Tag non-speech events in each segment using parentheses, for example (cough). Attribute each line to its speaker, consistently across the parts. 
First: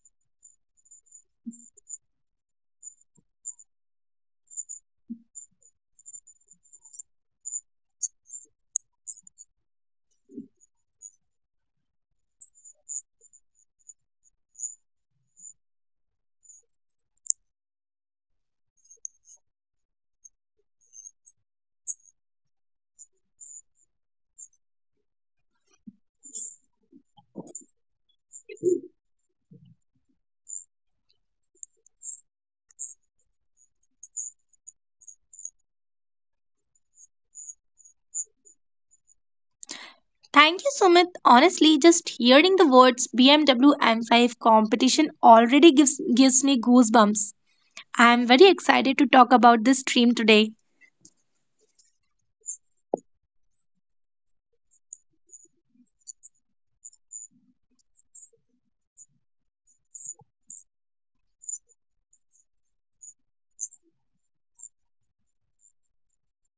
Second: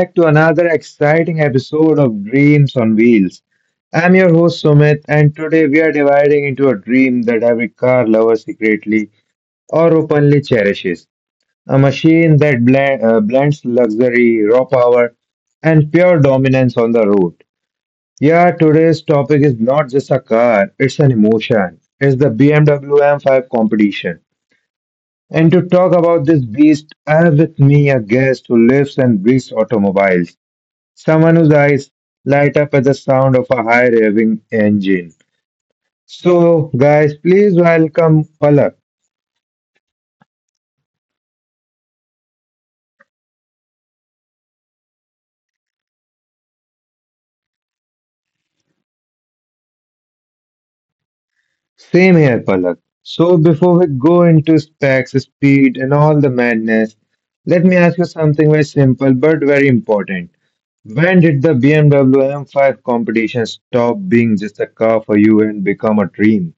Speaker 1: back to another exciting episode of Dreams on Wheels. I'm your host Sumit, and today we are dividing into a dream that every car lover secretly or openly cherishes a machine that blends luxury, raw power, and pure dominance on the road. Yeah, today's topic is not just a car, it's an emotion. It's the BMW M5 competition. And to talk about this beast, I have with me a guest who lives and breathes automobiles, someone whose eyes light up at the sound of a high revving engine. So, guys, please welcome Palak.
Speaker 2: Thank you, Sumit. Honestly, just hearing the words BMW M5 competition already gives me goosebumps. I am very excited to talk about this stream today.
Speaker 1: Same here, Palak. So, before we go into specs, speed, and all the madness, let me ask you something very simple but very important. When did the BMW M5 competition stop being just a car for you and become a dream?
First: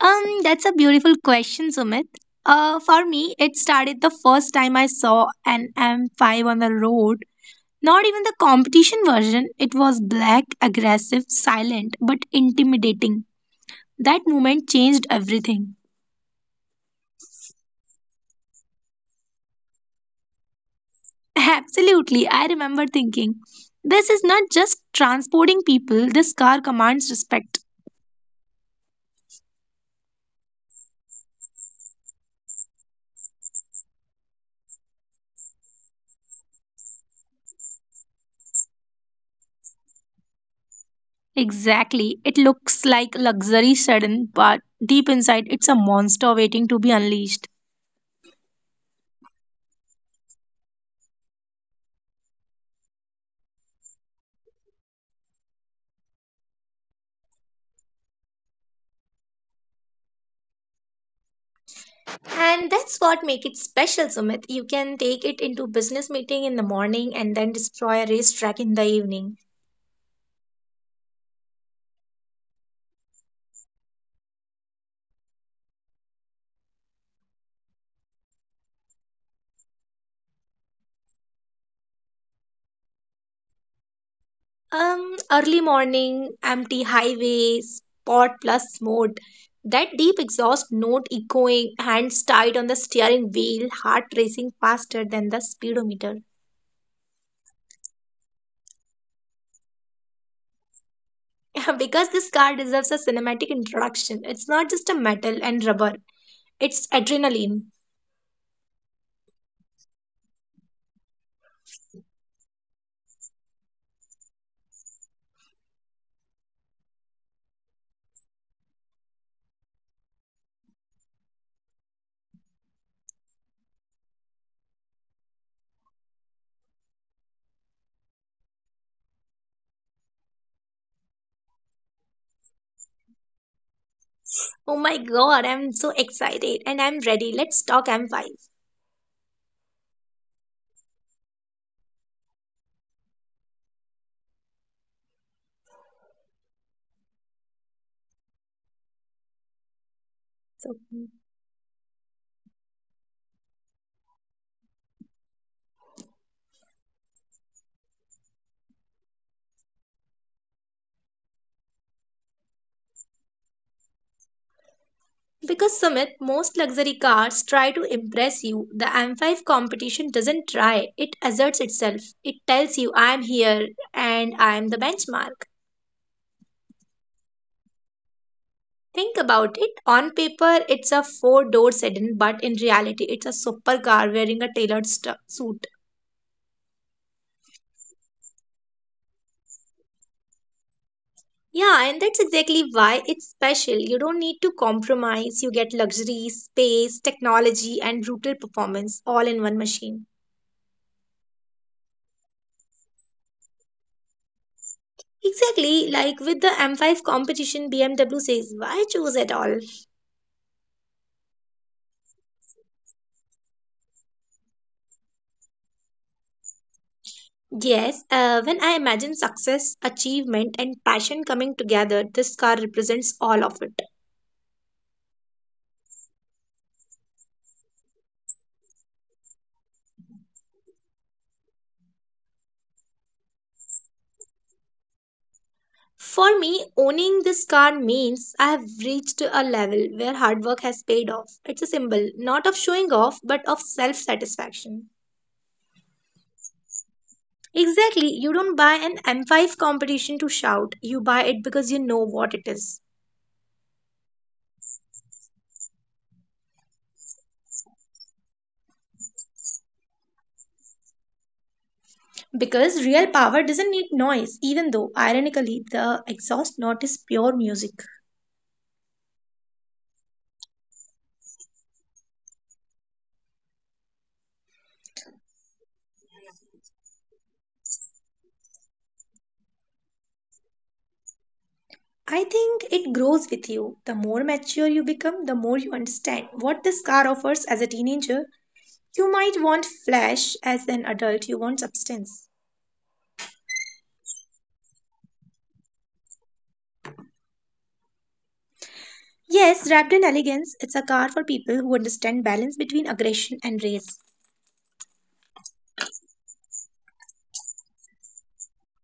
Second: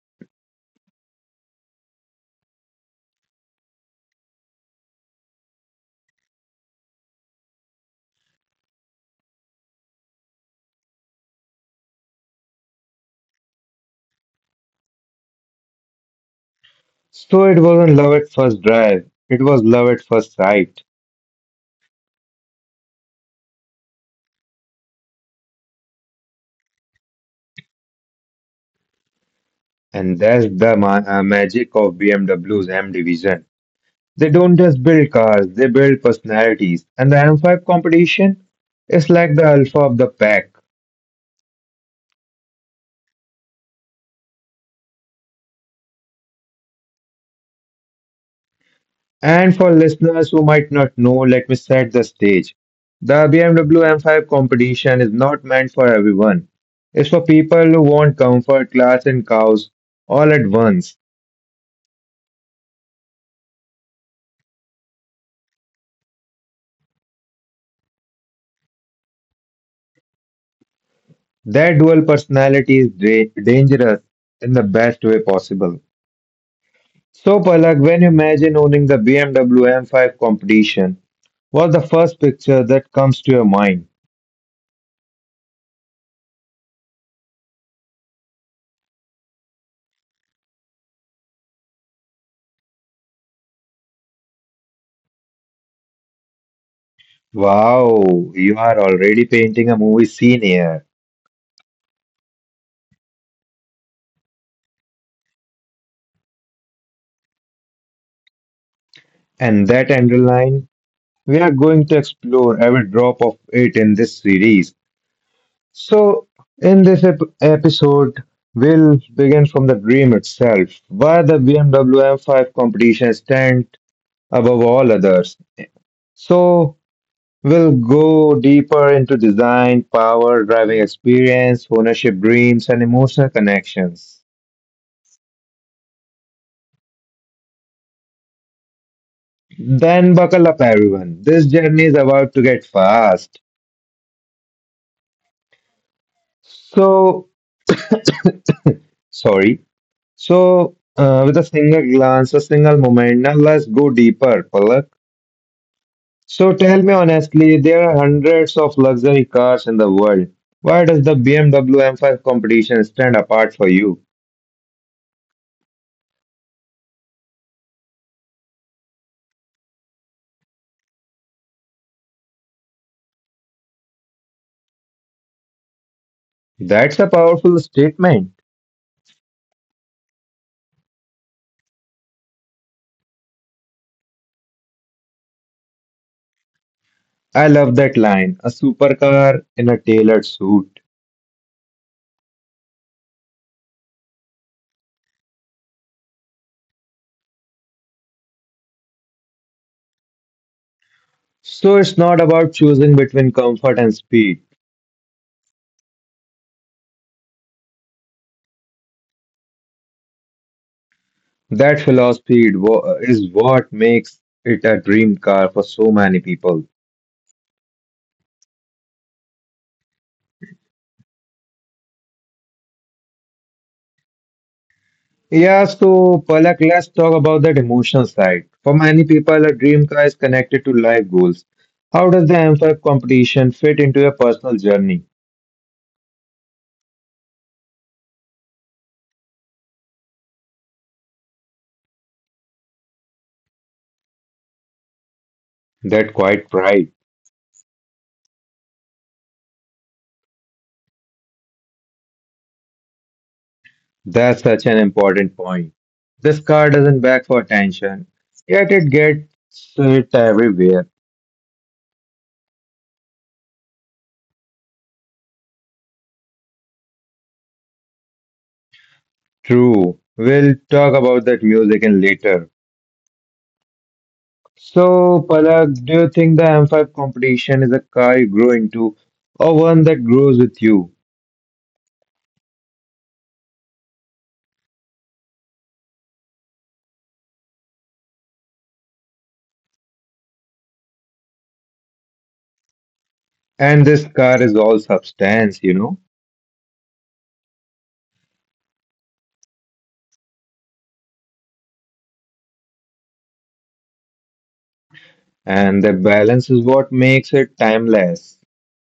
Speaker 2: That's a beautiful question, Sumit. For me, it started the first time I saw an M5 on the road. Not even the competition version. It was black, aggressive, silent, but intimidating. That moment changed everything.
Speaker 1: So it wasn't love at first drive, it was love at first sight.
Speaker 2: Absolutely, I remember thinking, this is not just transporting people, this car commands respect.
Speaker 1: And that's the magic of BMW's M division. They don't just build cars, they build personalities. And the M5 competition is like the alpha of the pack.
Speaker 2: Exactly, it looks like luxury sudden, but deep inside, it's a monster waiting to be unleashed.
Speaker 1: And for listeners who might not know, let me set the stage. The BMW M5 competition is not meant for everyone. It's for people who want comfort, class, and cows all at once.
Speaker 2: And that's what make it special, Sumit. You can take it into business meeting in the morning and then destroy a racetrack in the evening.
Speaker 1: Their dual personality is dangerous in the best way possible. So, Palak, when you imagine owning the BMW M5 competition, what's the first picture that comes to your mind?
Speaker 2: Early morning, empty highways, pot plus mode. That deep exhaust note echoing, hands tied on the steering wheel, heart racing faster than the speedometer.
Speaker 1: Wow, you are already painting a movie scene here.
Speaker 2: (laughs) Because this car deserves a cinematic introduction. It's not just a metal and rubber, it's adrenaline.
Speaker 1: And that underline, we are going to explore every drop of it in this series. So, in this episode, we'll begin from the dream itself, why the BMW M5 competition stands above all others. So we'll go deeper into design, power, driving experience, ownership dreams, and emotional connections.
Speaker 2: Oh my god, I'm so excited and I'm ready. Let's talk M5.
Speaker 1: Then buckle up, everyone. This journey is about to get fast. So, sorry.
Speaker 2: So
Speaker 1: With a single glance, a single moment, now let's go deeper, Palak. So, tell me honestly, there are hundreds of luxury cars in the world. Why does the BMW M5 competition stand apart for you?
Speaker 2: Because Sumit, most luxury cars try to impress you. The M5 competition doesn't try, it asserts itself. It tells you, I'm here and I'm the benchmark.
Speaker 1: That's a powerful statement.
Speaker 2: Think about it. On paper, it's a four-door sedan, but in reality, it's a supercar wearing a tailored suit.
Speaker 1: I love that line a supercar in a tailored suit.
Speaker 2: Yeah, and that's exactly why it's special. You don't need to compromise. You get luxury, space, technology, and brutal performance all in one machine.
Speaker 1: So it's not about choosing between comfort and speed.
Speaker 2: Exactly, like with the M5 competition, BMW says, why choose at all?
Speaker 1: That philosophy is what makes it a dream car for so many people.
Speaker 2: Yes, when I imagine success, achievement, and passion coming together, this car represents all of it.
Speaker 1: Yeah, so Palak, let's talk about that emotional side. For many people, a dream car is connected to life goals. How does the M5 competition fit into your personal journey?
Speaker 2: For me, owning this car means I have reached a level where hard work has paid off. It's a symbol, not of showing off, but of self satisfaction.
Speaker 1: That quite pride.
Speaker 2: Exactly, you don't buy an M5 competition to shout, you buy it because you know what it is.
Speaker 1: That's such an important point. This car doesn't beg for attention, yet it gets it everywhere.
Speaker 2: Because real power doesn't need noise, even though, ironically, the exhaust note is pure music.
Speaker 1: True. We'll talk about that music in later. So, Palak, do you think the M5 competition is a car you grow into or one that grows with you?
Speaker 2: I think it grows with you. The more mature you become, the more you understand what this car offers as a teenager. You might want flash, as an adult, you want substance.
Speaker 1: And this car is all substance, you know,
Speaker 2: Yes, wrapped in elegance, it's a car for people who understand balance between aggression and race.
Speaker 1: and the balance is what makes it timeless.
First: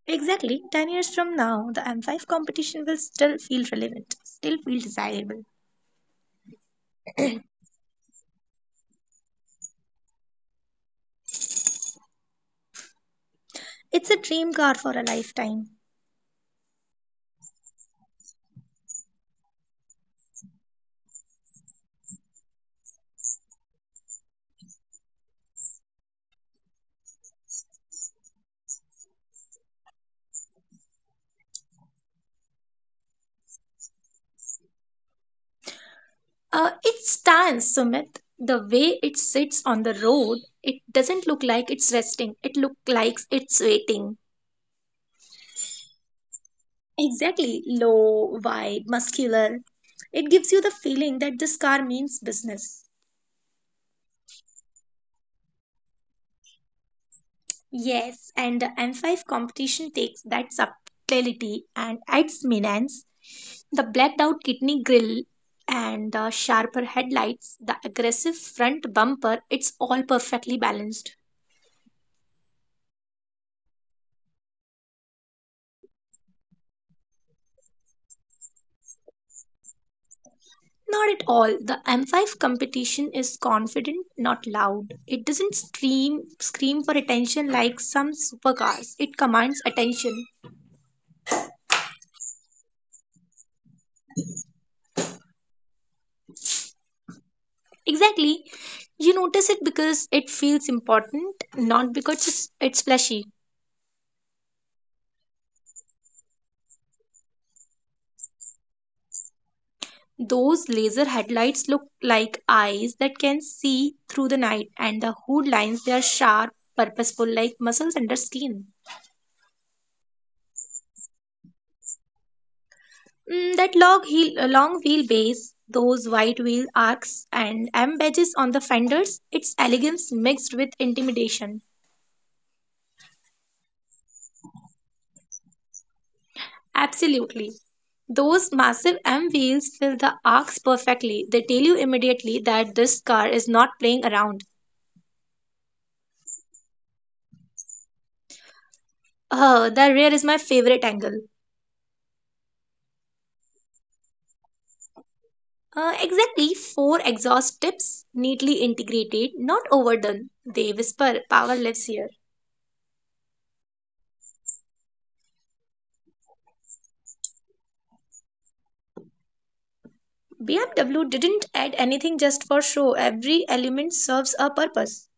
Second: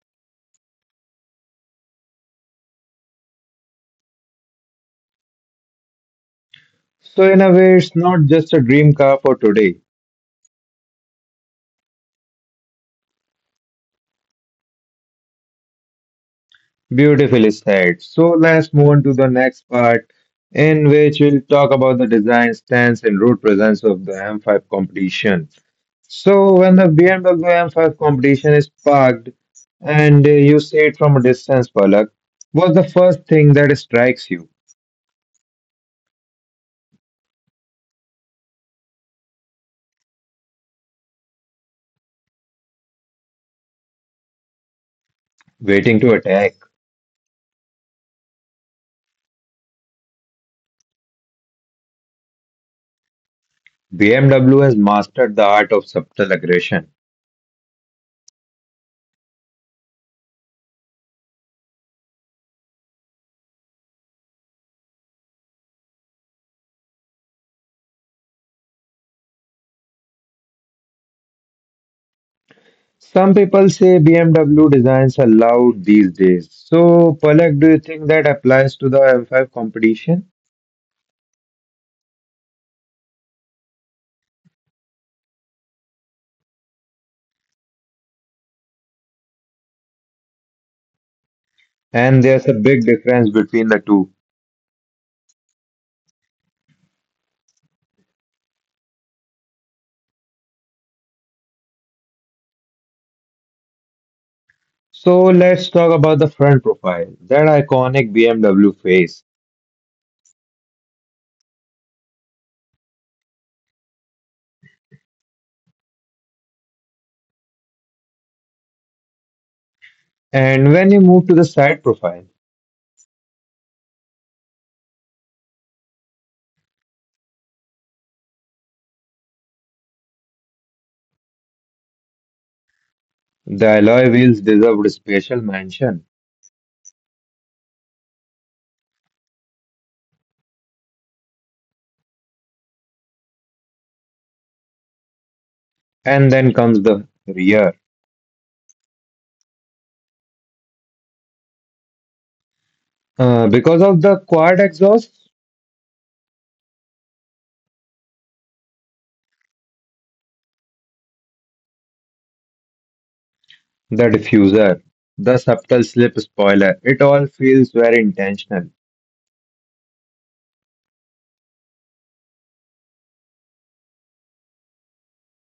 Speaker 2: Exactly, 10 years from now, the M5 competition will still feel relevant, still feel desirable.
Speaker 1: So, in a way, it's not just a dream car for today,
Speaker 2: It's a dream car for a lifetime.
Speaker 1: beautifully said. So let's move on to the next part, in which we'll talk about the design stance and road presence of the M5 competition. So when the BMW M5 competition is parked and you see it from a distance, Palak, what's the first thing that strikes you?
Speaker 2: It stands, Sumit. The way it sits on the road, it doesn't look like it's resting. It looks like it's waiting.
Speaker 1: Waiting to attack.
Speaker 2: Exactly. Low, wide, muscular. It gives you the feeling that this car means business.
Speaker 1: BMW has mastered the art of subtle aggression.
Speaker 2: Yes, and the M5 competition takes that subtlety and adds menace. The blacked out kidney grille and the sharper headlights, the aggressive front bumper, it's all perfectly balanced.
Speaker 1: Some people say BMW designs are loud these days. So, Palak, do you think that applies to the M5 competition?
Speaker 2: Not at all. The M5 competition is confident, not loud. It doesn't scream for attention like some supercars. It commands attention.
Speaker 1: And there's a big difference between the two.
Speaker 2: Exactly. You notice it because it feels important, not because it's flashy.
Speaker 1: So let's talk about the front profile, that iconic BMW face.
Speaker 2: Those laser headlights look like eyes that can see through the night, and the hood lines they are sharp, purposeful, like muscles under skin.
Speaker 1: And when you move to the side profile,
Speaker 2: Mm, that long heel, long wheelbase, those wide wheel arcs and M badges on the fenders, its elegance mixed with intimidation.
Speaker 1: the alloy wheels deserved a special mention.
Speaker 2: Absolutely. Those massive M wheels fill the arcs perfectly. They tell you immediately that this car is not playing around.
Speaker 1: And then comes the rear.
Speaker 2: The rear is my favorite angle.
Speaker 1: Because of the quad exhaust,
Speaker 2: Exactly four exhaust tips, neatly integrated, not overdone. They whisper, power lives here.
Speaker 1: the diffuser, the subtle slip spoiler, it all feels very intentional.
Speaker 2: BMW didn't add anything just for show, every element serves a purpose.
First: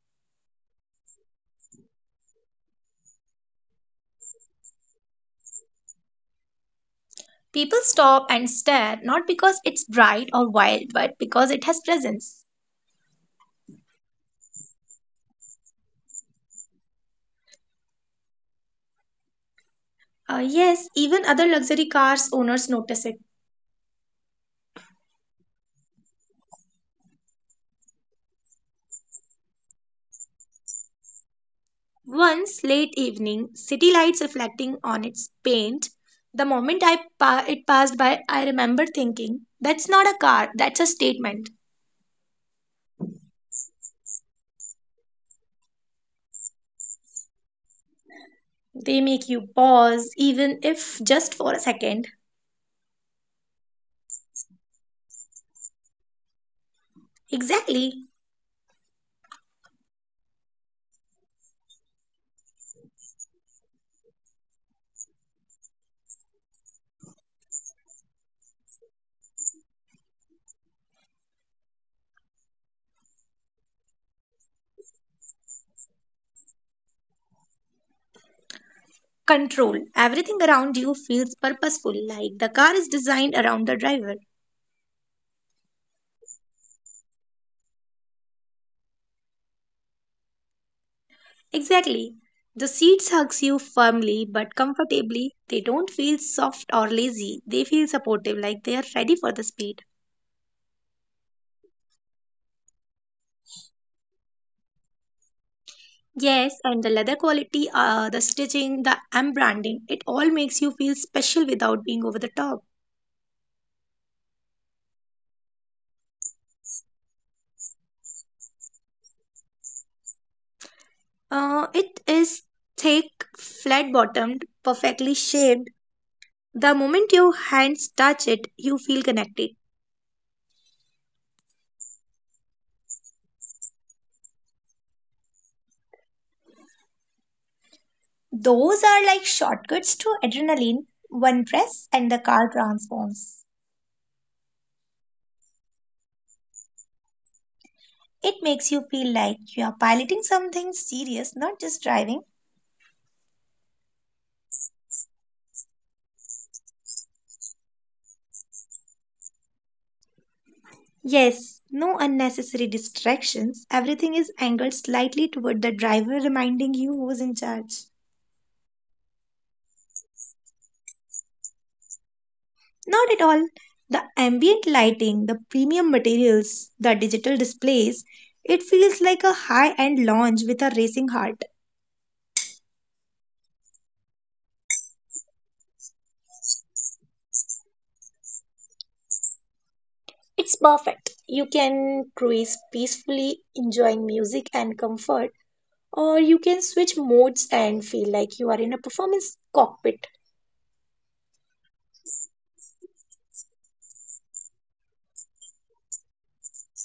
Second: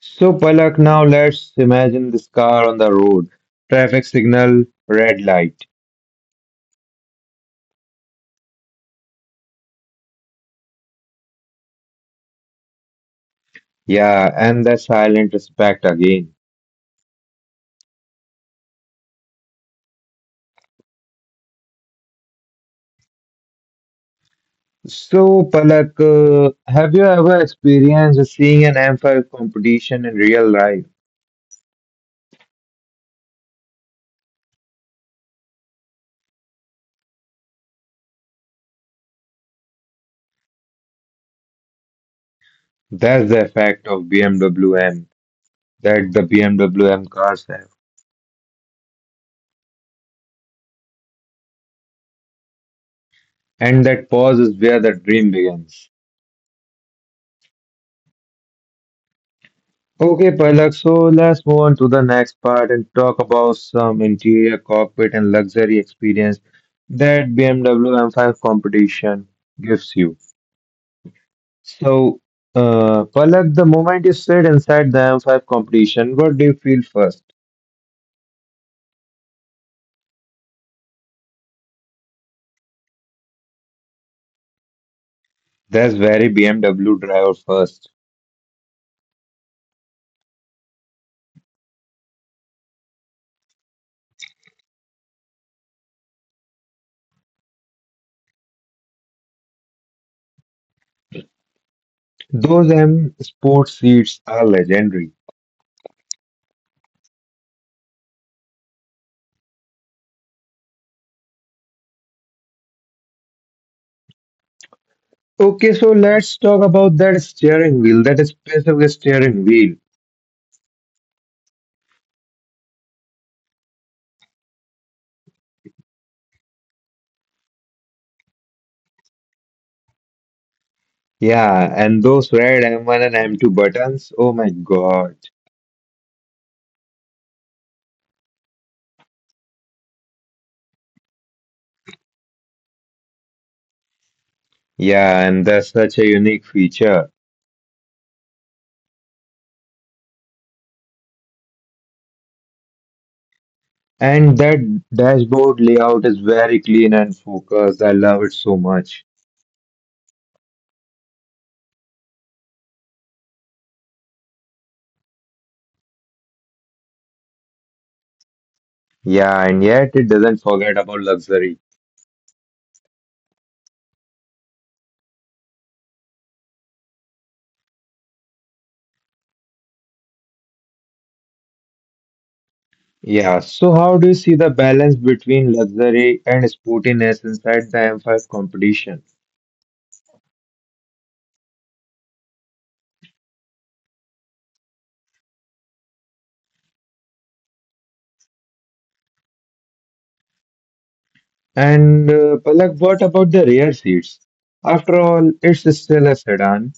Speaker 1: So, Palak, now let's imagine this car on the road. Traffic signal, red light.
Speaker 2: People stop and stare not because it's bright or wild, but because it has presence.
Speaker 1: Yeah, and the silent respect again.
Speaker 2: Yes, even other luxury cars owners notice it.
Speaker 1: So, Palak, have you ever experienced seeing an M5 competition in real life?
Speaker 2: Once late evening, city lights reflecting on its paint. The moment it passed by, I remember thinking, "That's not a car. That's a statement."
Speaker 1: That's the effect of BMW M W M that the BMW MWM cars have.
Speaker 2: They make you pause, even if just for a second.
Speaker 1: And that pause is where the dream begins.
Speaker 2: Exactly.
Speaker 1: Okay, Palak, so let's move on to the next part and talk about some interior, cockpit, and luxury experience that BMW M5 competition gives you. So, Palak, the moment you sit inside the M5 competition, what do you feel first?
Speaker 2: Control. Everything around you feels purposeful, like the car is designed around the driver.
Speaker 1: That's very BMW driver first.
Speaker 2: Exactly. The seats hugs you firmly but comfortably. They don't feel soft or lazy. They feel supportive, like they are ready for the speed.
Speaker 1: Those M sport seats are legendary.
Speaker 2: Yes, and the leather quality, the stitching, the M it all makes you feel special without being over the top.
Speaker 1: Okay, so let's talk about that steering wheel, that specific steering wheel.
Speaker 2: It is thick, flat bottomed, perfectly shaped. The moment your hands touch it, you feel connected.
Speaker 1: Yeah, and those red M1 and M2 buttons. Oh my God.
Speaker 2: Those are like shortcuts to adrenaline. One press and the car transforms.
Speaker 1: Yeah, and that's such a unique feature.
Speaker 2: It makes you feel like you are piloting something serious, not just driving.
Speaker 1: And that dashboard layout is very clean and focused. I love it so much.
Speaker 2: Yes, no unnecessary distractions. Everything is angled slightly toward the driver, reminding you who's in charge.
Speaker 1: Yeah, and yet it doesn't forget about luxury.
Speaker 2: Not at all. The ambient lighting, the premium materials, the digital displays, it feels like a high end lounge with a racing heart.
Speaker 1: Yeah, so how do you see the balance between luxury and sportiness inside the M5 competition?
Speaker 2: It's perfect. You can cruise peacefully, enjoying music and comfort, or you can switch modes and feel like you are in a performance cockpit.
Speaker 1: And Palak, what about the rear seats? After all, it's still a sedan.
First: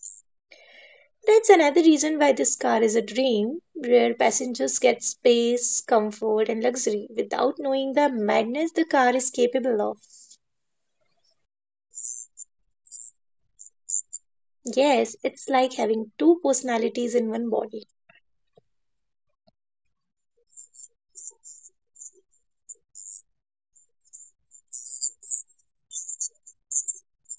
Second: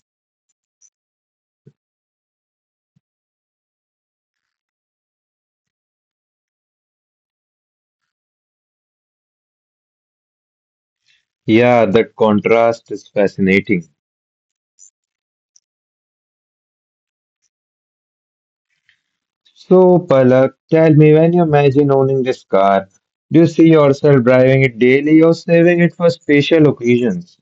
Speaker 2: That's another reason why this car is a dream, where passengers get space, comfort, and luxury without knowing the madness the car is capable of.
Speaker 1: Yeah, the contrast is fascinating.
Speaker 2: Yes, it's like having two personalities in one body.
Speaker 1: So, Palak, tell me when you imagine owning this car, do you see yourself driving it daily or saving it for special occasions?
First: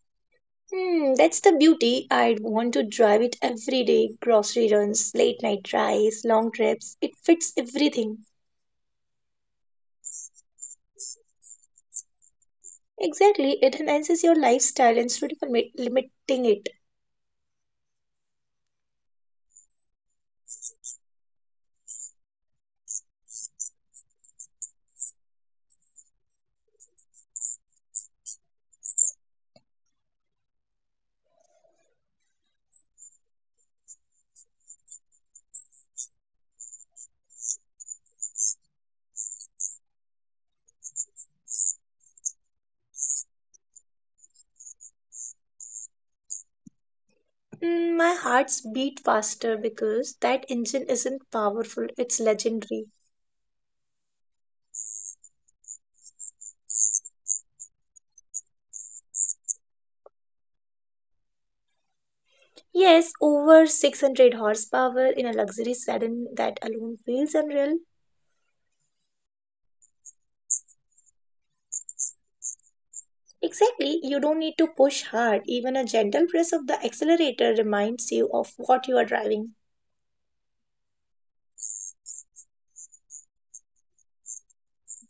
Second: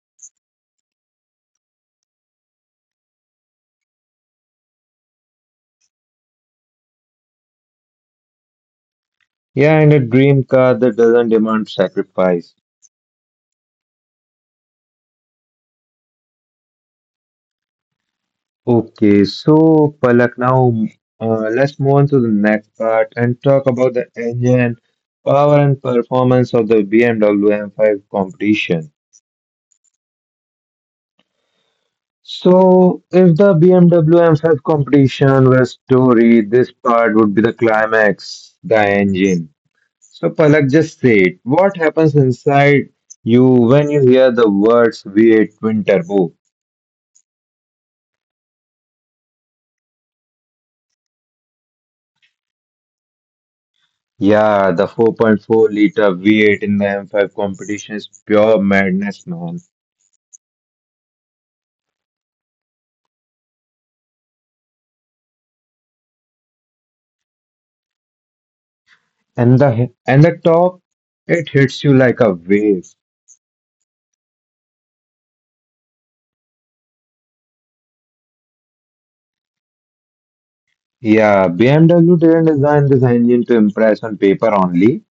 Speaker 2: Hmm, that's the beauty. I'd want to drive it every day. Grocery runs, late night drives, long trips. It fits everything.
Speaker 1: Yeah, and a dream car that doesn't demand sacrifice.
Speaker 2: Exactly, it enhances your lifestyle instead of limiting it.
Speaker 1: Okay, so Palak, now let's move on to the next part and talk about the engine, power, and performance of the BMW M5 competition. So, if the BMW M5 competition were story, this part would be the climax, the engine. So, Palak, just say it. What happens inside you when you hear the words V8 twin turbo?
Speaker 2: Mm, my hearts beat faster because that engine isn't powerful, it's legendary.
Speaker 1: Yeah, the 4.4-liter V8 in the M5 competition is pure madness, man.
Speaker 2: Yes, over 600 horsepower in a luxury sedan that alone feels unreal.
Speaker 1: And the top, it hits you like a wave.
Speaker 2: Exactly, you don't need to push hard, even a gentle press of the accelerator reminds you of what you are driving.
Speaker 1: Yeah, BMW didn't design this engine to impress on paper only.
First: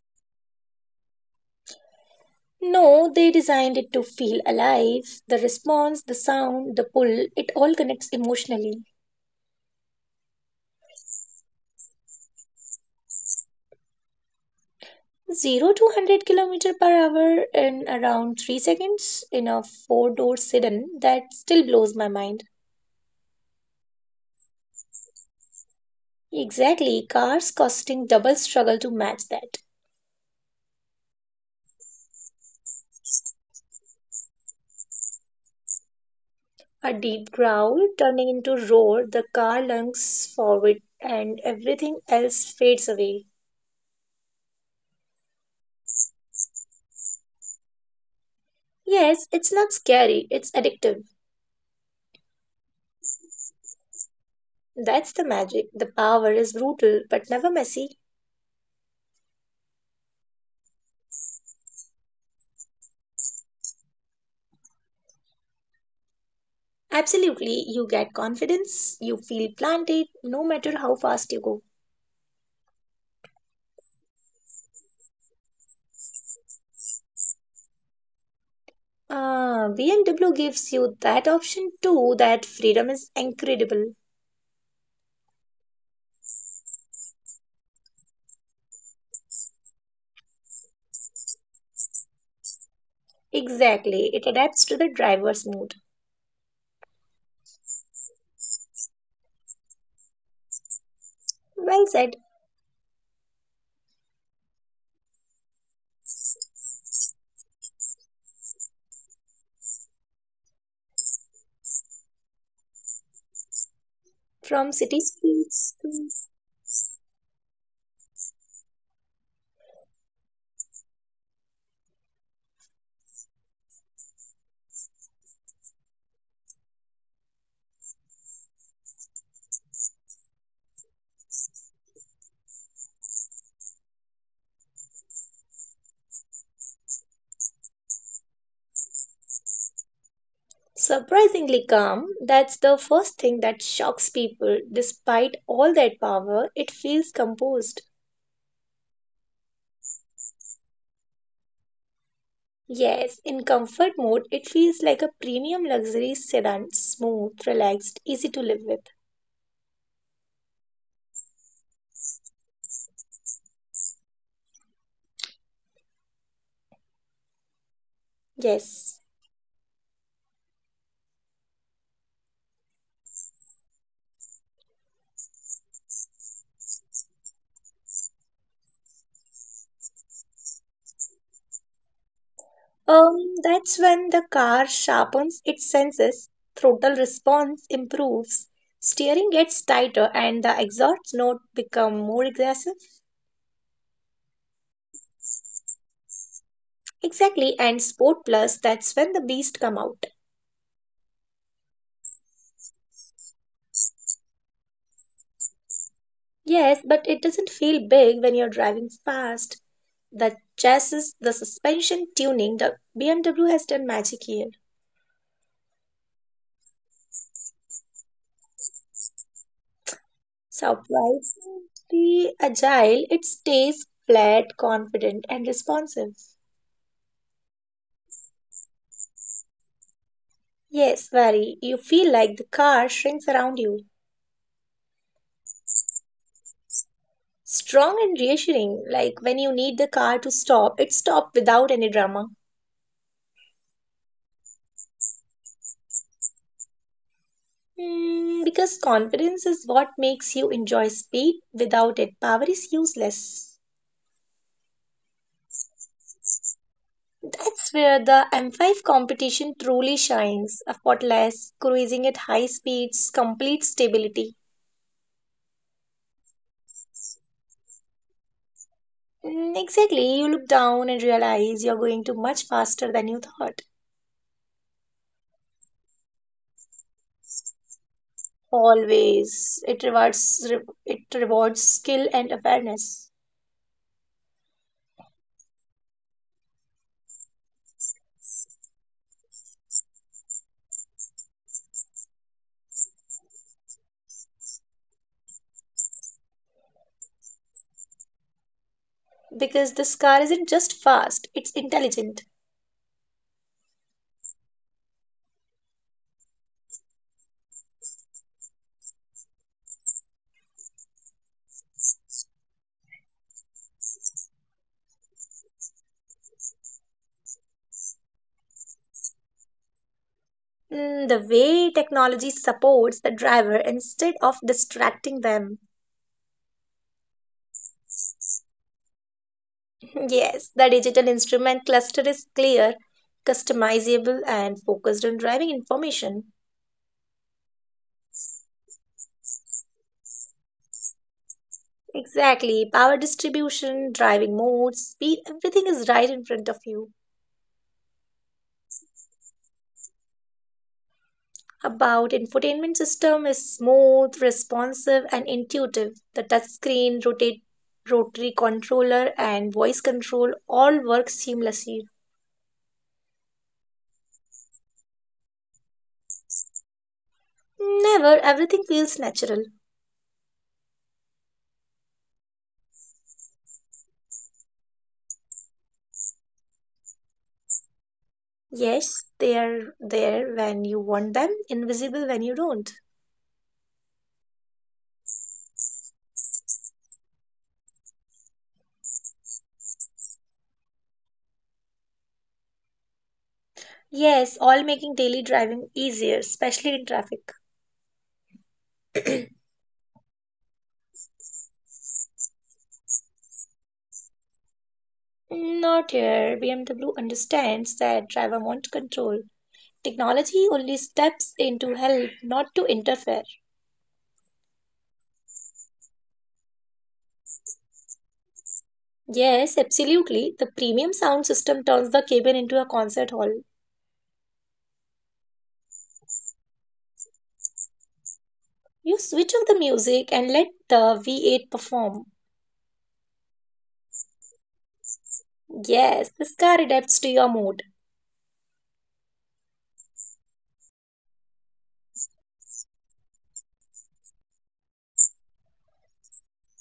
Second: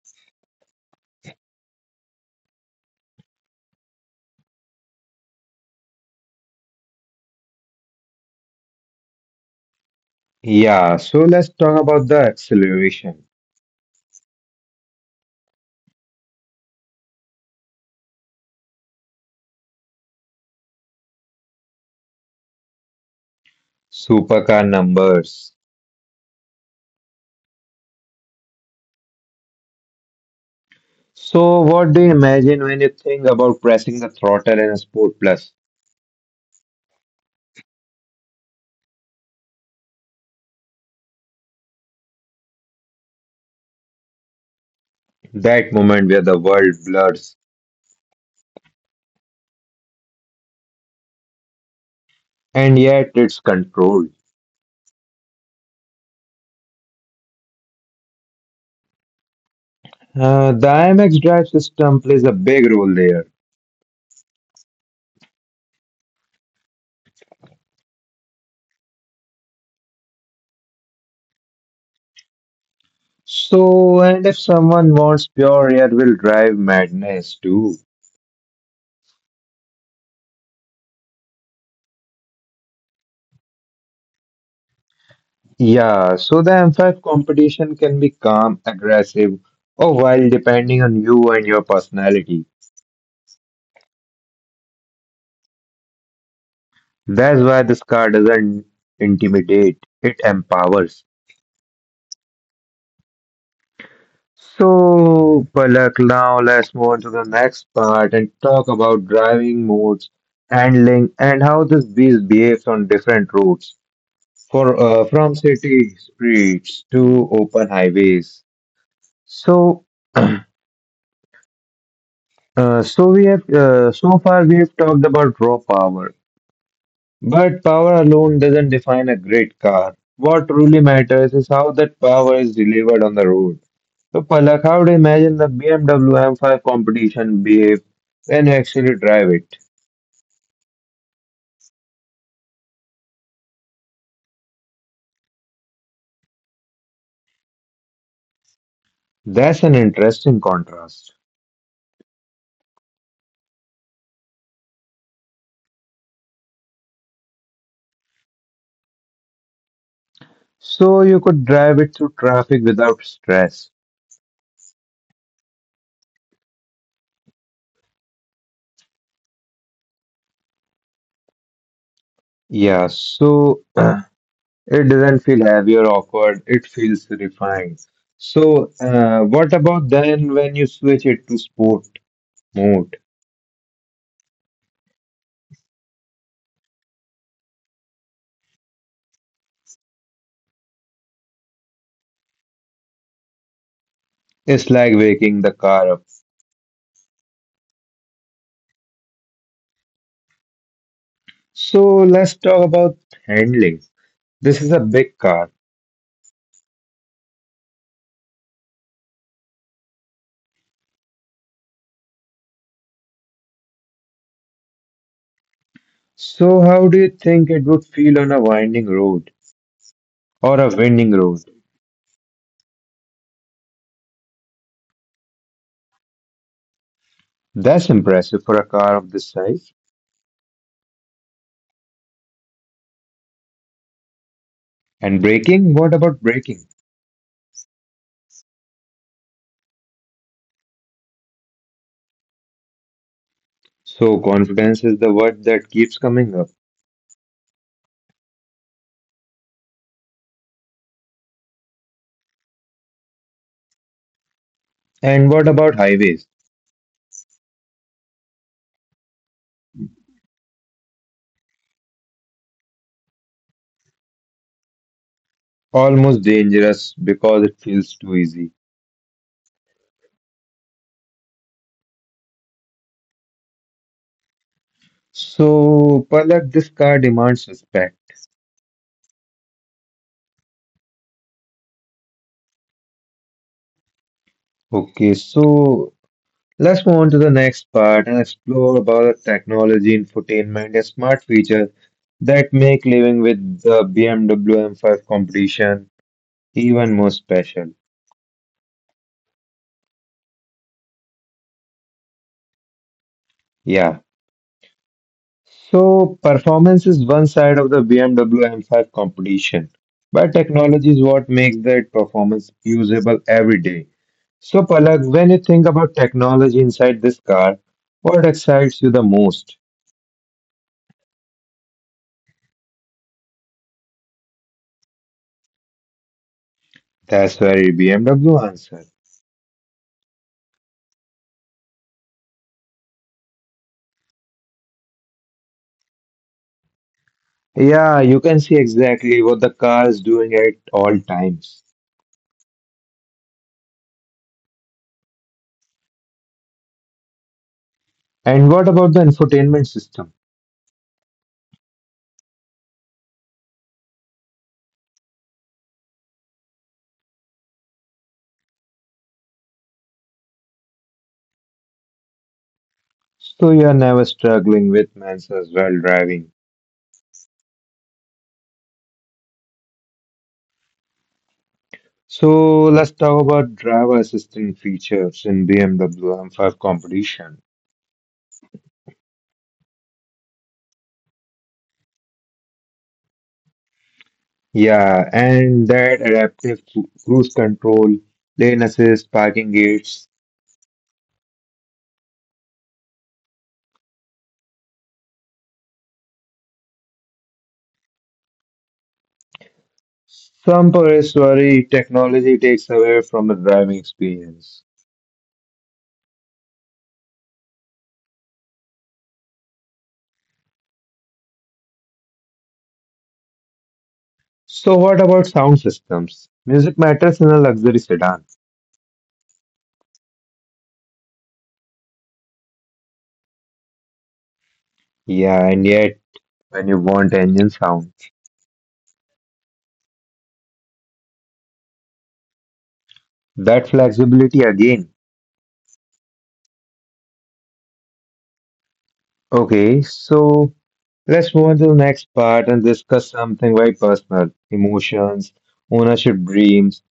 Speaker 2: No, they designed it to feel alive. The response, the sound, the pull, it all connects emotionally.
Speaker 1: Yeah, so let's talk about the acceleration.
Speaker 2: 0 to 100 kilometer per hour in around 3 seconds in a four-door sedan that still blows my mind.
Speaker 1: Supercar numbers.
Speaker 2: Exactly, cars costing double struggle to match that.
Speaker 1: So, what do you imagine when you think about pressing the throttle in a Sport Plus?
Speaker 2: A deep growl turning into roar, the car lunges forward and everything else fades away.
Speaker 1: That moment where the world blurs,
Speaker 2: Yes, it's not scary, it's addictive.
Speaker 1: and yet it's controlled.
Speaker 2: That's the magic. The power is brutal but never messy.
Speaker 1: The IMX drive system plays a big role there.
Speaker 2: Absolutely, you get confidence, you feel planted no matter how fast you go.
Speaker 1: So, and if someone wants pure rear wheel drive madness too.
Speaker 2: Ah, BMW gives you that option too. That freedom is incredible.
Speaker 1: Yeah, so the M5 competition can be calm, aggressive, or wild depending on you and your personality.
Speaker 2: Exactly. It adapts to the driver's mood.
Speaker 1: That's why this car doesn't intimidate, it empowers.
Speaker 2: Well said.
Speaker 1: So, Palak, now let's move on to the next part and talk about driving modes, handling, and how this beast behaves on different roads. For
Speaker 2: From city
Speaker 1: from
Speaker 2: streets
Speaker 1: city
Speaker 2: to
Speaker 1: streets to open highways. So, (clears throat) so far we have talked about raw power, but power alone doesn't define a great car. What truly matters is how that power is delivered on the road. So, Palak, how do you imagine the BMW M5 competition behave when you actually drive it?
Speaker 2: surprisingly calm, that's the first thing that shocks people. Despite all that power, it feels composed.
Speaker 1: That's an interesting contrast.
Speaker 2: Yes, in comfort mode, it feels like a premium luxury sedan, smooth, relaxed, easy to live with.
Speaker 1: So you could drive it through traffic without stress.
Speaker 2: Yes.
Speaker 1: Yeah, so (clears throat) it doesn't feel heavy or awkward. It feels refined. So, what about then when you switch it to sport mode?
Speaker 2: Um, that's when the car sharpens its senses, throttle response improves, steering gets tighter, and the exhaust note become more aggressive.
Speaker 1: It's like waking the car up.
Speaker 2: Exactly, and Sport Plus, that's when the beast come out.
Speaker 1: So, let's talk about handling. This is a big car.
Speaker 2: Yes, but it doesn't feel big when you're driving fast. The chassis, the suspension tuning, the BMW has done magic here.
Speaker 1: So, how do you think it would feel on a winding road or a winding road?
Speaker 2: Surprisingly agile, it stays flat, confident, and responsive.
Speaker 1: That's impressive for a car of this size.
Speaker 2: Yes, very. You feel like the car shrinks around you.
Speaker 1: And braking? What about braking?
Speaker 2: Strong and reassuring, like when you need the car to stop, it stops without any drama.
Speaker 1: So, confidence is the word that keeps coming up.
Speaker 2: Hmm, because confidence is what makes you enjoy speed. Without it, power is useless.
Speaker 1: And what about highways?
Speaker 2: That's where the M5 competition truly shines. Effortless, cruising at high speeds, complete stability.
Speaker 1: Almost dangerous because it feels too easy.
Speaker 2: Hmm, exactly, you look down and realize you're going to much faster than you thought.
Speaker 1: So, Palak, this car demands respect.
Speaker 2: Always. It rewards it rewards skill and awareness
Speaker 1: Okay, so let's move on to the next part and explore about the technology, infotainment, and smart features that make living with the BMW M5 competition even more special.
Speaker 2: because this car isn't just fast, it's intelligent.
Speaker 1: Yeah. So, performance is one side of the BMW M5 competition, but technology is what makes that performance usable every day. So, Palak, when you think about technology inside this car, what excites you the most?
Speaker 2: Mm, the way technology supports the driver instead of distracting them.
Speaker 1: That's very BMW answer.
Speaker 2: (laughs) Yes, the digital instrument cluster is clear, customizable, and focused on driving information.
Speaker 1: Yeah, you can see exactly what the car is doing at all times.
Speaker 2: Exactly. Power distribution, driving modes, speed, everything is right in front of you.
Speaker 1: And what about the infotainment system?
Speaker 2: About infotainment system is smooth, responsive, and intuitive. The touchscreen, rotary controller, and voice control all work seamlessly.
Speaker 1: So you are never struggling with menus while driving.
Speaker 2: Never everything feels natural.
Speaker 1: So let's talk about driver assistant features in BMW M5 competition.
Speaker 2: Yes, they are there when you want them, invisible when you don't.
Speaker 1: Yeah, and that cruise control, lane assist, parking gates,
Speaker 2: Yes, all making daily driving easier, especially in traffic.
Speaker 1: some parents worry technology takes away from the driving experience.
Speaker 2: Not here. BMW understands that driver won't control. Technology only steps in to help, not to interfere.
Speaker 1: So, what about sound systems? Music matters in a luxury sedan.
Speaker 2: Yes, absolutely. The premium sound system turns the cabin into a concert hall.
Speaker 1: Yeah, and yet, when you want engine sound,
Speaker 2: You switch off the music and let the V8 perform.
Speaker 1: that flexibility again.
Speaker 2: Yes, this car adapts to your mood.
Speaker 1: Okay, so let's move on to the next part and discuss something very personal emotions, ownership dreams,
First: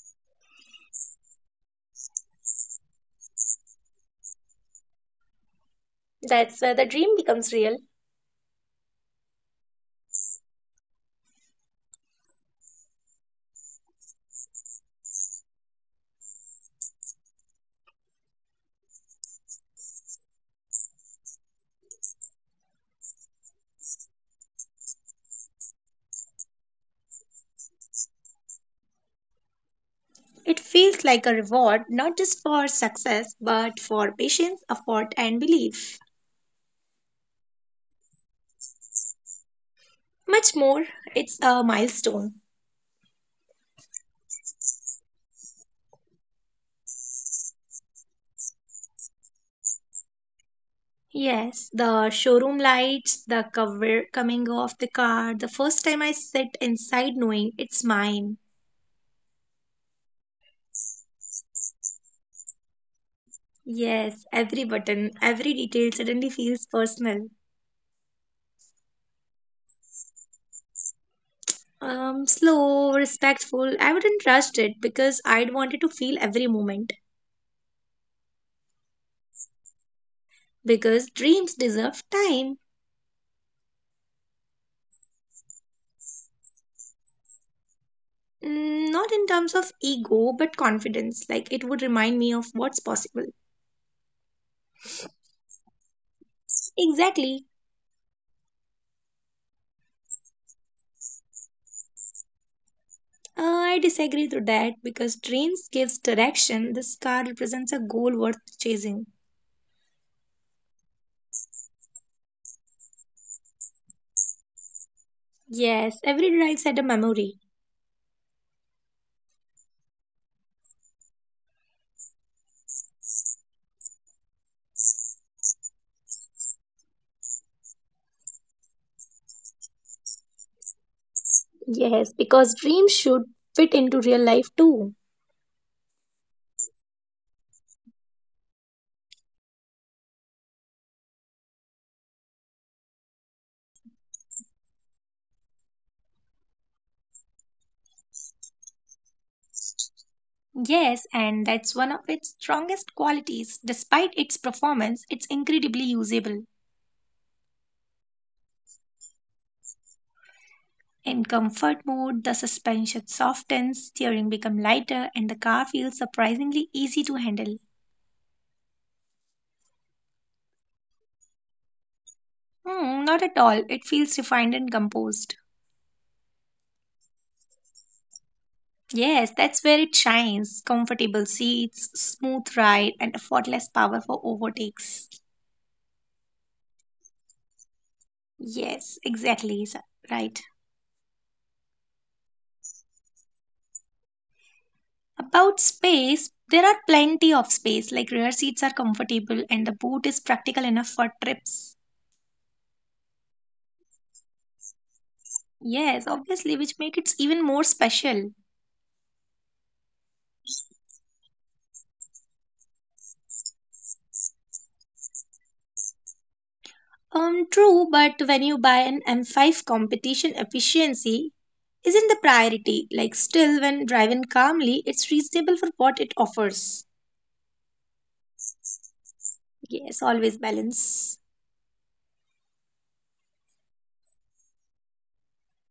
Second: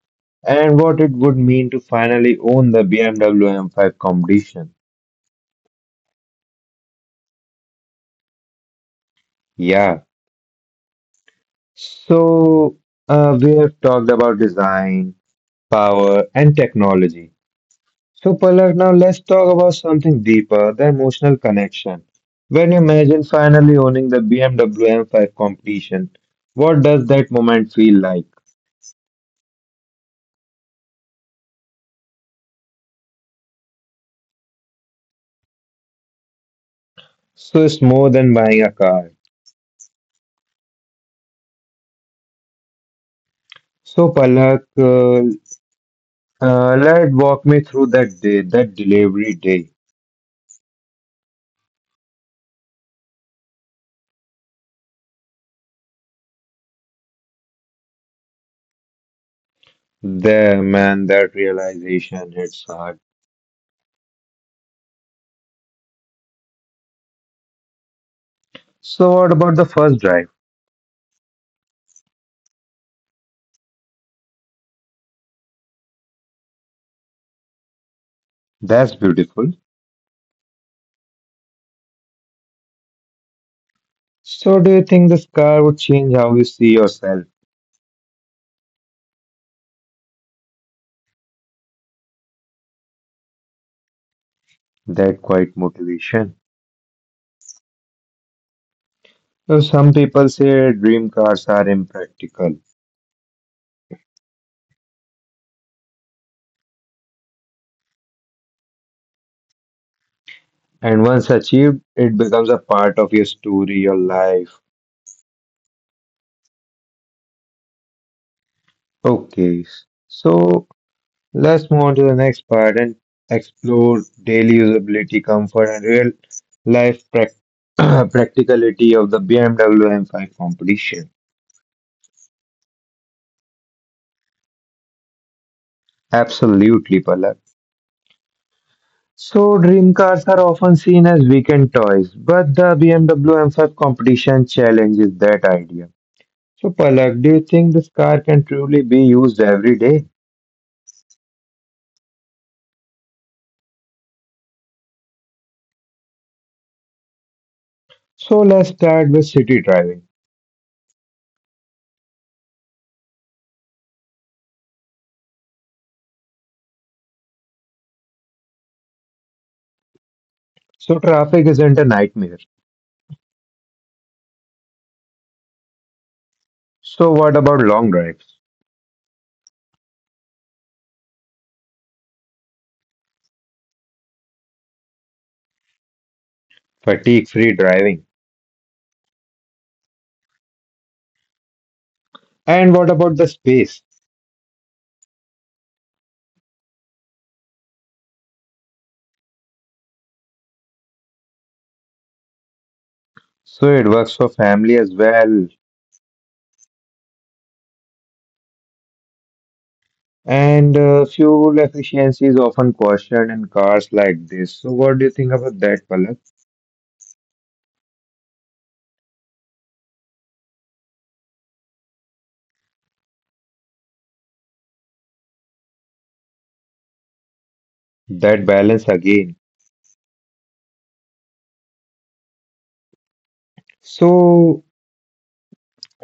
Speaker 1: and what it would mean to finally own the BMW M5 competition.
Speaker 2: That's where the dream becomes real.
Speaker 1: Yeah, so we have talked about design power, and technology. So, Palak, now let's talk about something deeper the emotional connection. When you imagine finally owning the BMW M5 competition, what does that moment feel like?
Speaker 2: It feels like a reward, not just for success, but for patience, effort, and belief.
Speaker 1: So, it's more than buying a car.
Speaker 2: Much more, it's a milestone.
Speaker 1: So, Palak, let walk me through that day, that delivery day.
Speaker 2: Yes, the showroom lights, the cover coming off the car, the first time I sit inside knowing it's mine.
Speaker 1: There, man, that realization hits hard.
Speaker 2: Yes, every button, every detail suddenly feels personal.
Speaker 1: So, what about the first drive?
Speaker 2: Slow, respectful. I wouldn't rush it because I'd wanted to feel every moment.
Speaker 1: That's beautiful.
Speaker 2: Because dreams deserve time.
Speaker 1: So, do you think this car would change how you see yourself?
Speaker 2: Mm, not in terms of ego, but confidence. Like it would remind me of what's possible.
Speaker 1: That quite motivation.
Speaker 2: Exactly.
Speaker 1: Though some people say dream cars are impractical,
Speaker 2: I disagree to that because dreams gives direction. This car represents a goal worth chasing.
Speaker 1: and once achieved, it becomes a part of your story, your life.
Speaker 2: Yes, every drive had a memory.
Speaker 1: Okay, so let's move on to the next part and explore daily usability, comfort, and real life (clears throat) practicality of the BMW M5 competition.
Speaker 2: Yes, because dreams should fit into real life too.
Speaker 1: Absolutely, Palak. So, dream cars are often seen as weekend toys, but the BMW M5 competition challenges that idea. So, Palak, do you think this car can truly be used every day?
Speaker 2: Yes, and that's one of its strongest qualities. Despite its performance, it's incredibly usable.
Speaker 1: So, let's start with city driving.
Speaker 2: In comfort mode, the suspension softens, steering becomes lighter, and the car feels surprisingly easy to handle.
Speaker 1: So, traffic isn't a nightmare.
Speaker 2: Hmm, not at all. It feels refined and composed.
Speaker 1: So, what about long drives?
Speaker 2: Yes, that's where it shines. Comfortable seats, smooth ride, and effortless power for overtakes.
Speaker 1: Fatigue free driving.
Speaker 2: Yes, exactly, sir. Right.
Speaker 1: And what about the space?
Speaker 2: About space, there are plenty of space, like rear seats are comfortable and the boot is practical enough for trips.
Speaker 1: So, it works for family as well.
Speaker 2: Yes, obviously, which make it even more special.
Speaker 1: And Fuel efficiency is often questioned in cars like this. So, what do you think about that, Palak?
Speaker 2: True, but when you buy an M5 competition efficiency isn't the priority. Like still when driving calmly, it's reasonable for what it offers.
Speaker 1: That balance again.
Speaker 2: Yes, always balance.
Speaker 1: So,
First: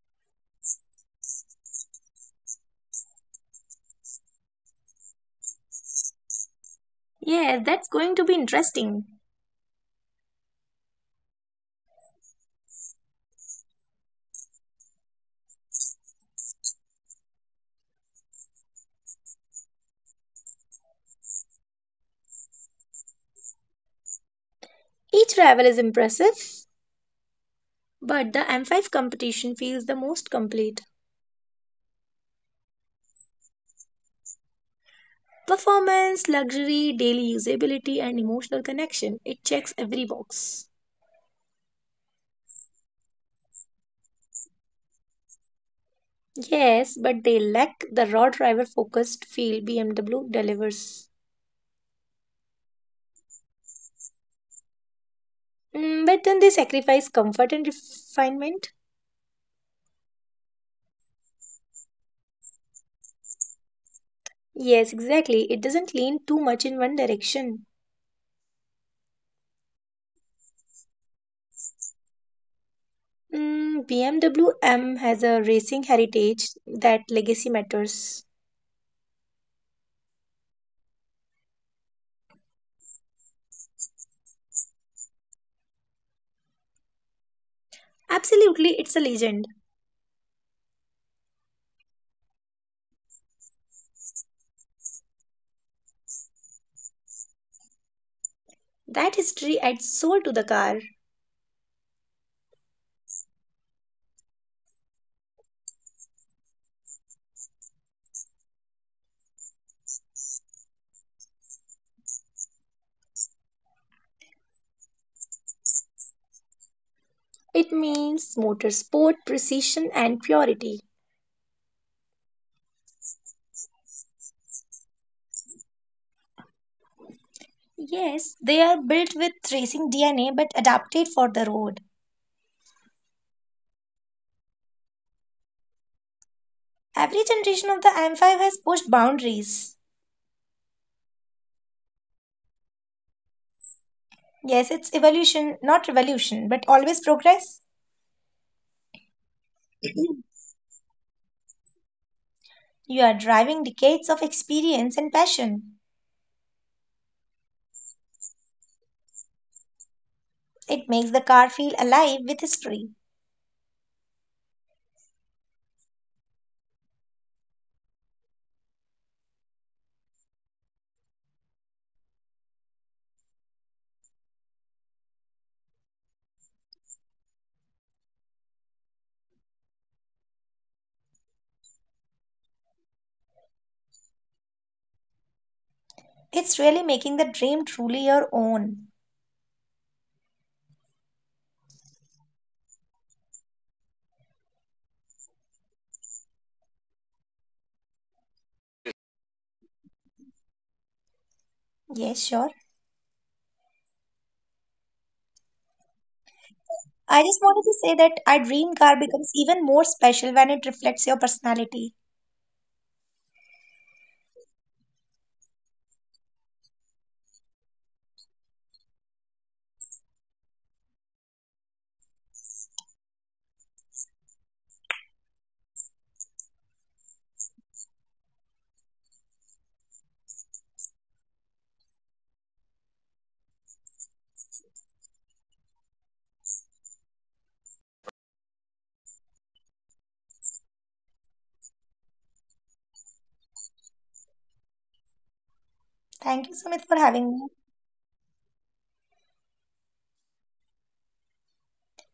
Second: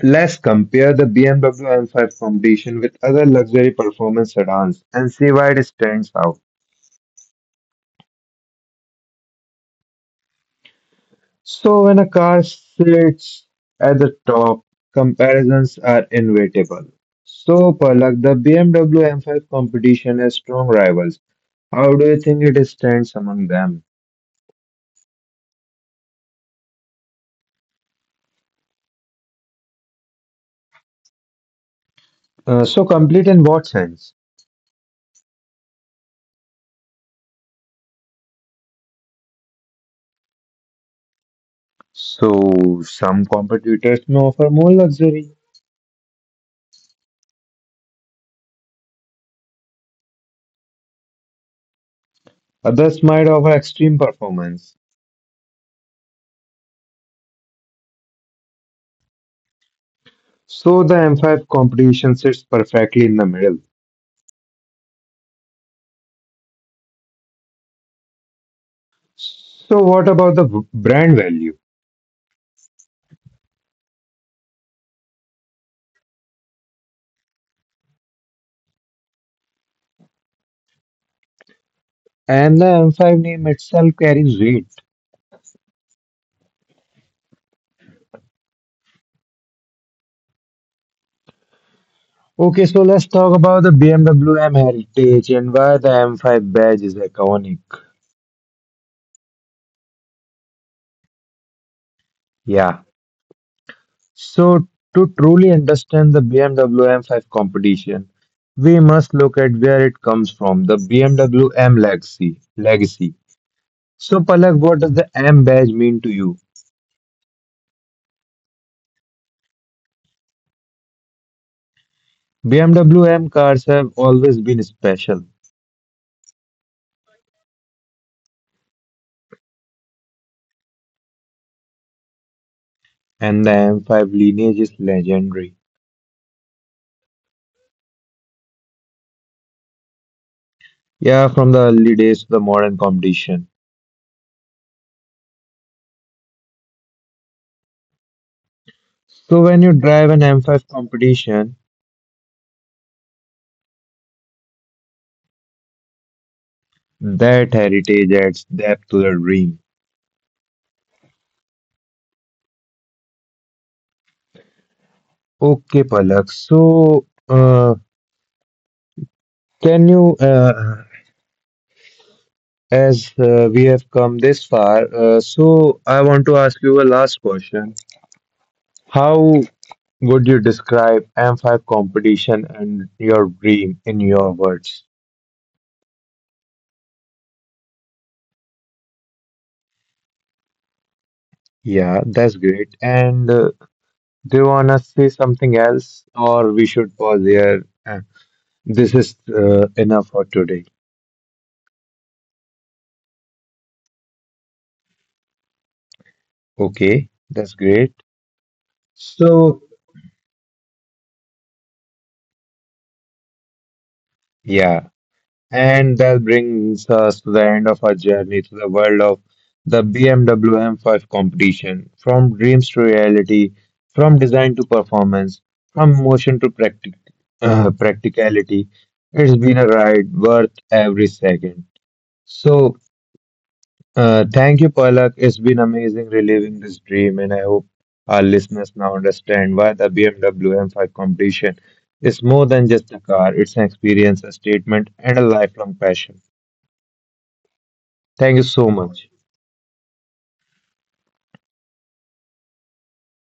Speaker 1: let's compare the BMW M5 competition with other luxury performance sedans and see why it stands out.
Speaker 2: Yes, that's going to be interesting.
Speaker 1: So, when a car sits at the top, comparisons are inevitable. So, Palak, the BMW M5 competition has strong rivals. How do you think it stands among them?
Speaker 2: Each rival is impressive, but the M5 competition feels the most complete.
Speaker 1: Complete in what sense?
Speaker 2: Performance, luxury, daily usability, and emotional connection. It checks every box.
Speaker 1: So, some competitors may offer more luxury,
Speaker 2: Yes, but they lack the raw driver focused feel BMW delivers.
Speaker 1: others might offer extreme performance.
Speaker 2: Mm, but then they sacrifice comfort and refinement.
Speaker 1: So the M5 competition sits perfectly in the middle.
Speaker 2: Yes, exactly. It doesn't lean too much in one direction.
Speaker 1: So what about the brand value?
Speaker 2: Mm, BMW MWM has a racing heritage that legacy matters.
Speaker 1: And the M5 name itself carries weight.
Speaker 2: Absolutely, it's a legend.
Speaker 1: Okay, so let's talk about the BMW MWM heritage and why the M5 badge is iconic.
Speaker 2: That history adds soul to the car.
Speaker 1: Yeah. So to truly understand the BMW M5 competition, we must look at where it comes from, the BMW MWM legacy. Legacy. So Palak, what does the M badge mean to you?
Speaker 2: It means motorsport, precision, and purity.
Speaker 1: BMW MWM cars have always been special.
Speaker 2: Yes, they are built with racing DNA but adapted for the road.
Speaker 1: And the M5 lineage is legendary.
Speaker 2: Every generation of the M5 has pushed boundaries.
Speaker 1: Yeah, from the early days to the modern competition.
Speaker 2: Yes, it's evolution, not revolution, but always progress.
Speaker 1: So when you
Speaker 2: (clears throat)
Speaker 1: drive an M5 competition,
Speaker 2: You are driving decades of experience and passion.
Speaker 1: that heritage adds depth to the dream.
Speaker 2: It makes the car feel alive with history.
Speaker 1: Okay, Palak. So can you, as we have come this far, so I want to ask you a last question. How would you describe M5 competition and your dream in your words?
Speaker 2: It's really making the dream truly your own.
Speaker 1: Yeah, that's great. And Do you want to say something else, or we should pause here? This is enough for today.
Speaker 2: Yes, sure.
Speaker 1: Okay, that's great.
Speaker 2: I just wanted to say that our
Speaker 1: So,
Speaker 2: dream car becomes even more special when it reflects your personality.
Speaker 1: yeah, and that brings us to the end of our journey to the world of the BMW M5 competition from dreams to reality, from design to performance, from motion to practicality. It's been a ride worth every second. So, thank you, Palak. It's been amazing reliving this dream, and I hope our listeners now understand why the BMW M5 competition is more than just a car. It's an experience, a statement, and a lifelong passion.
Speaker 2: Thank you, Sumit, for
Speaker 1: Thank you
Speaker 2: having me.
Speaker 1: so much.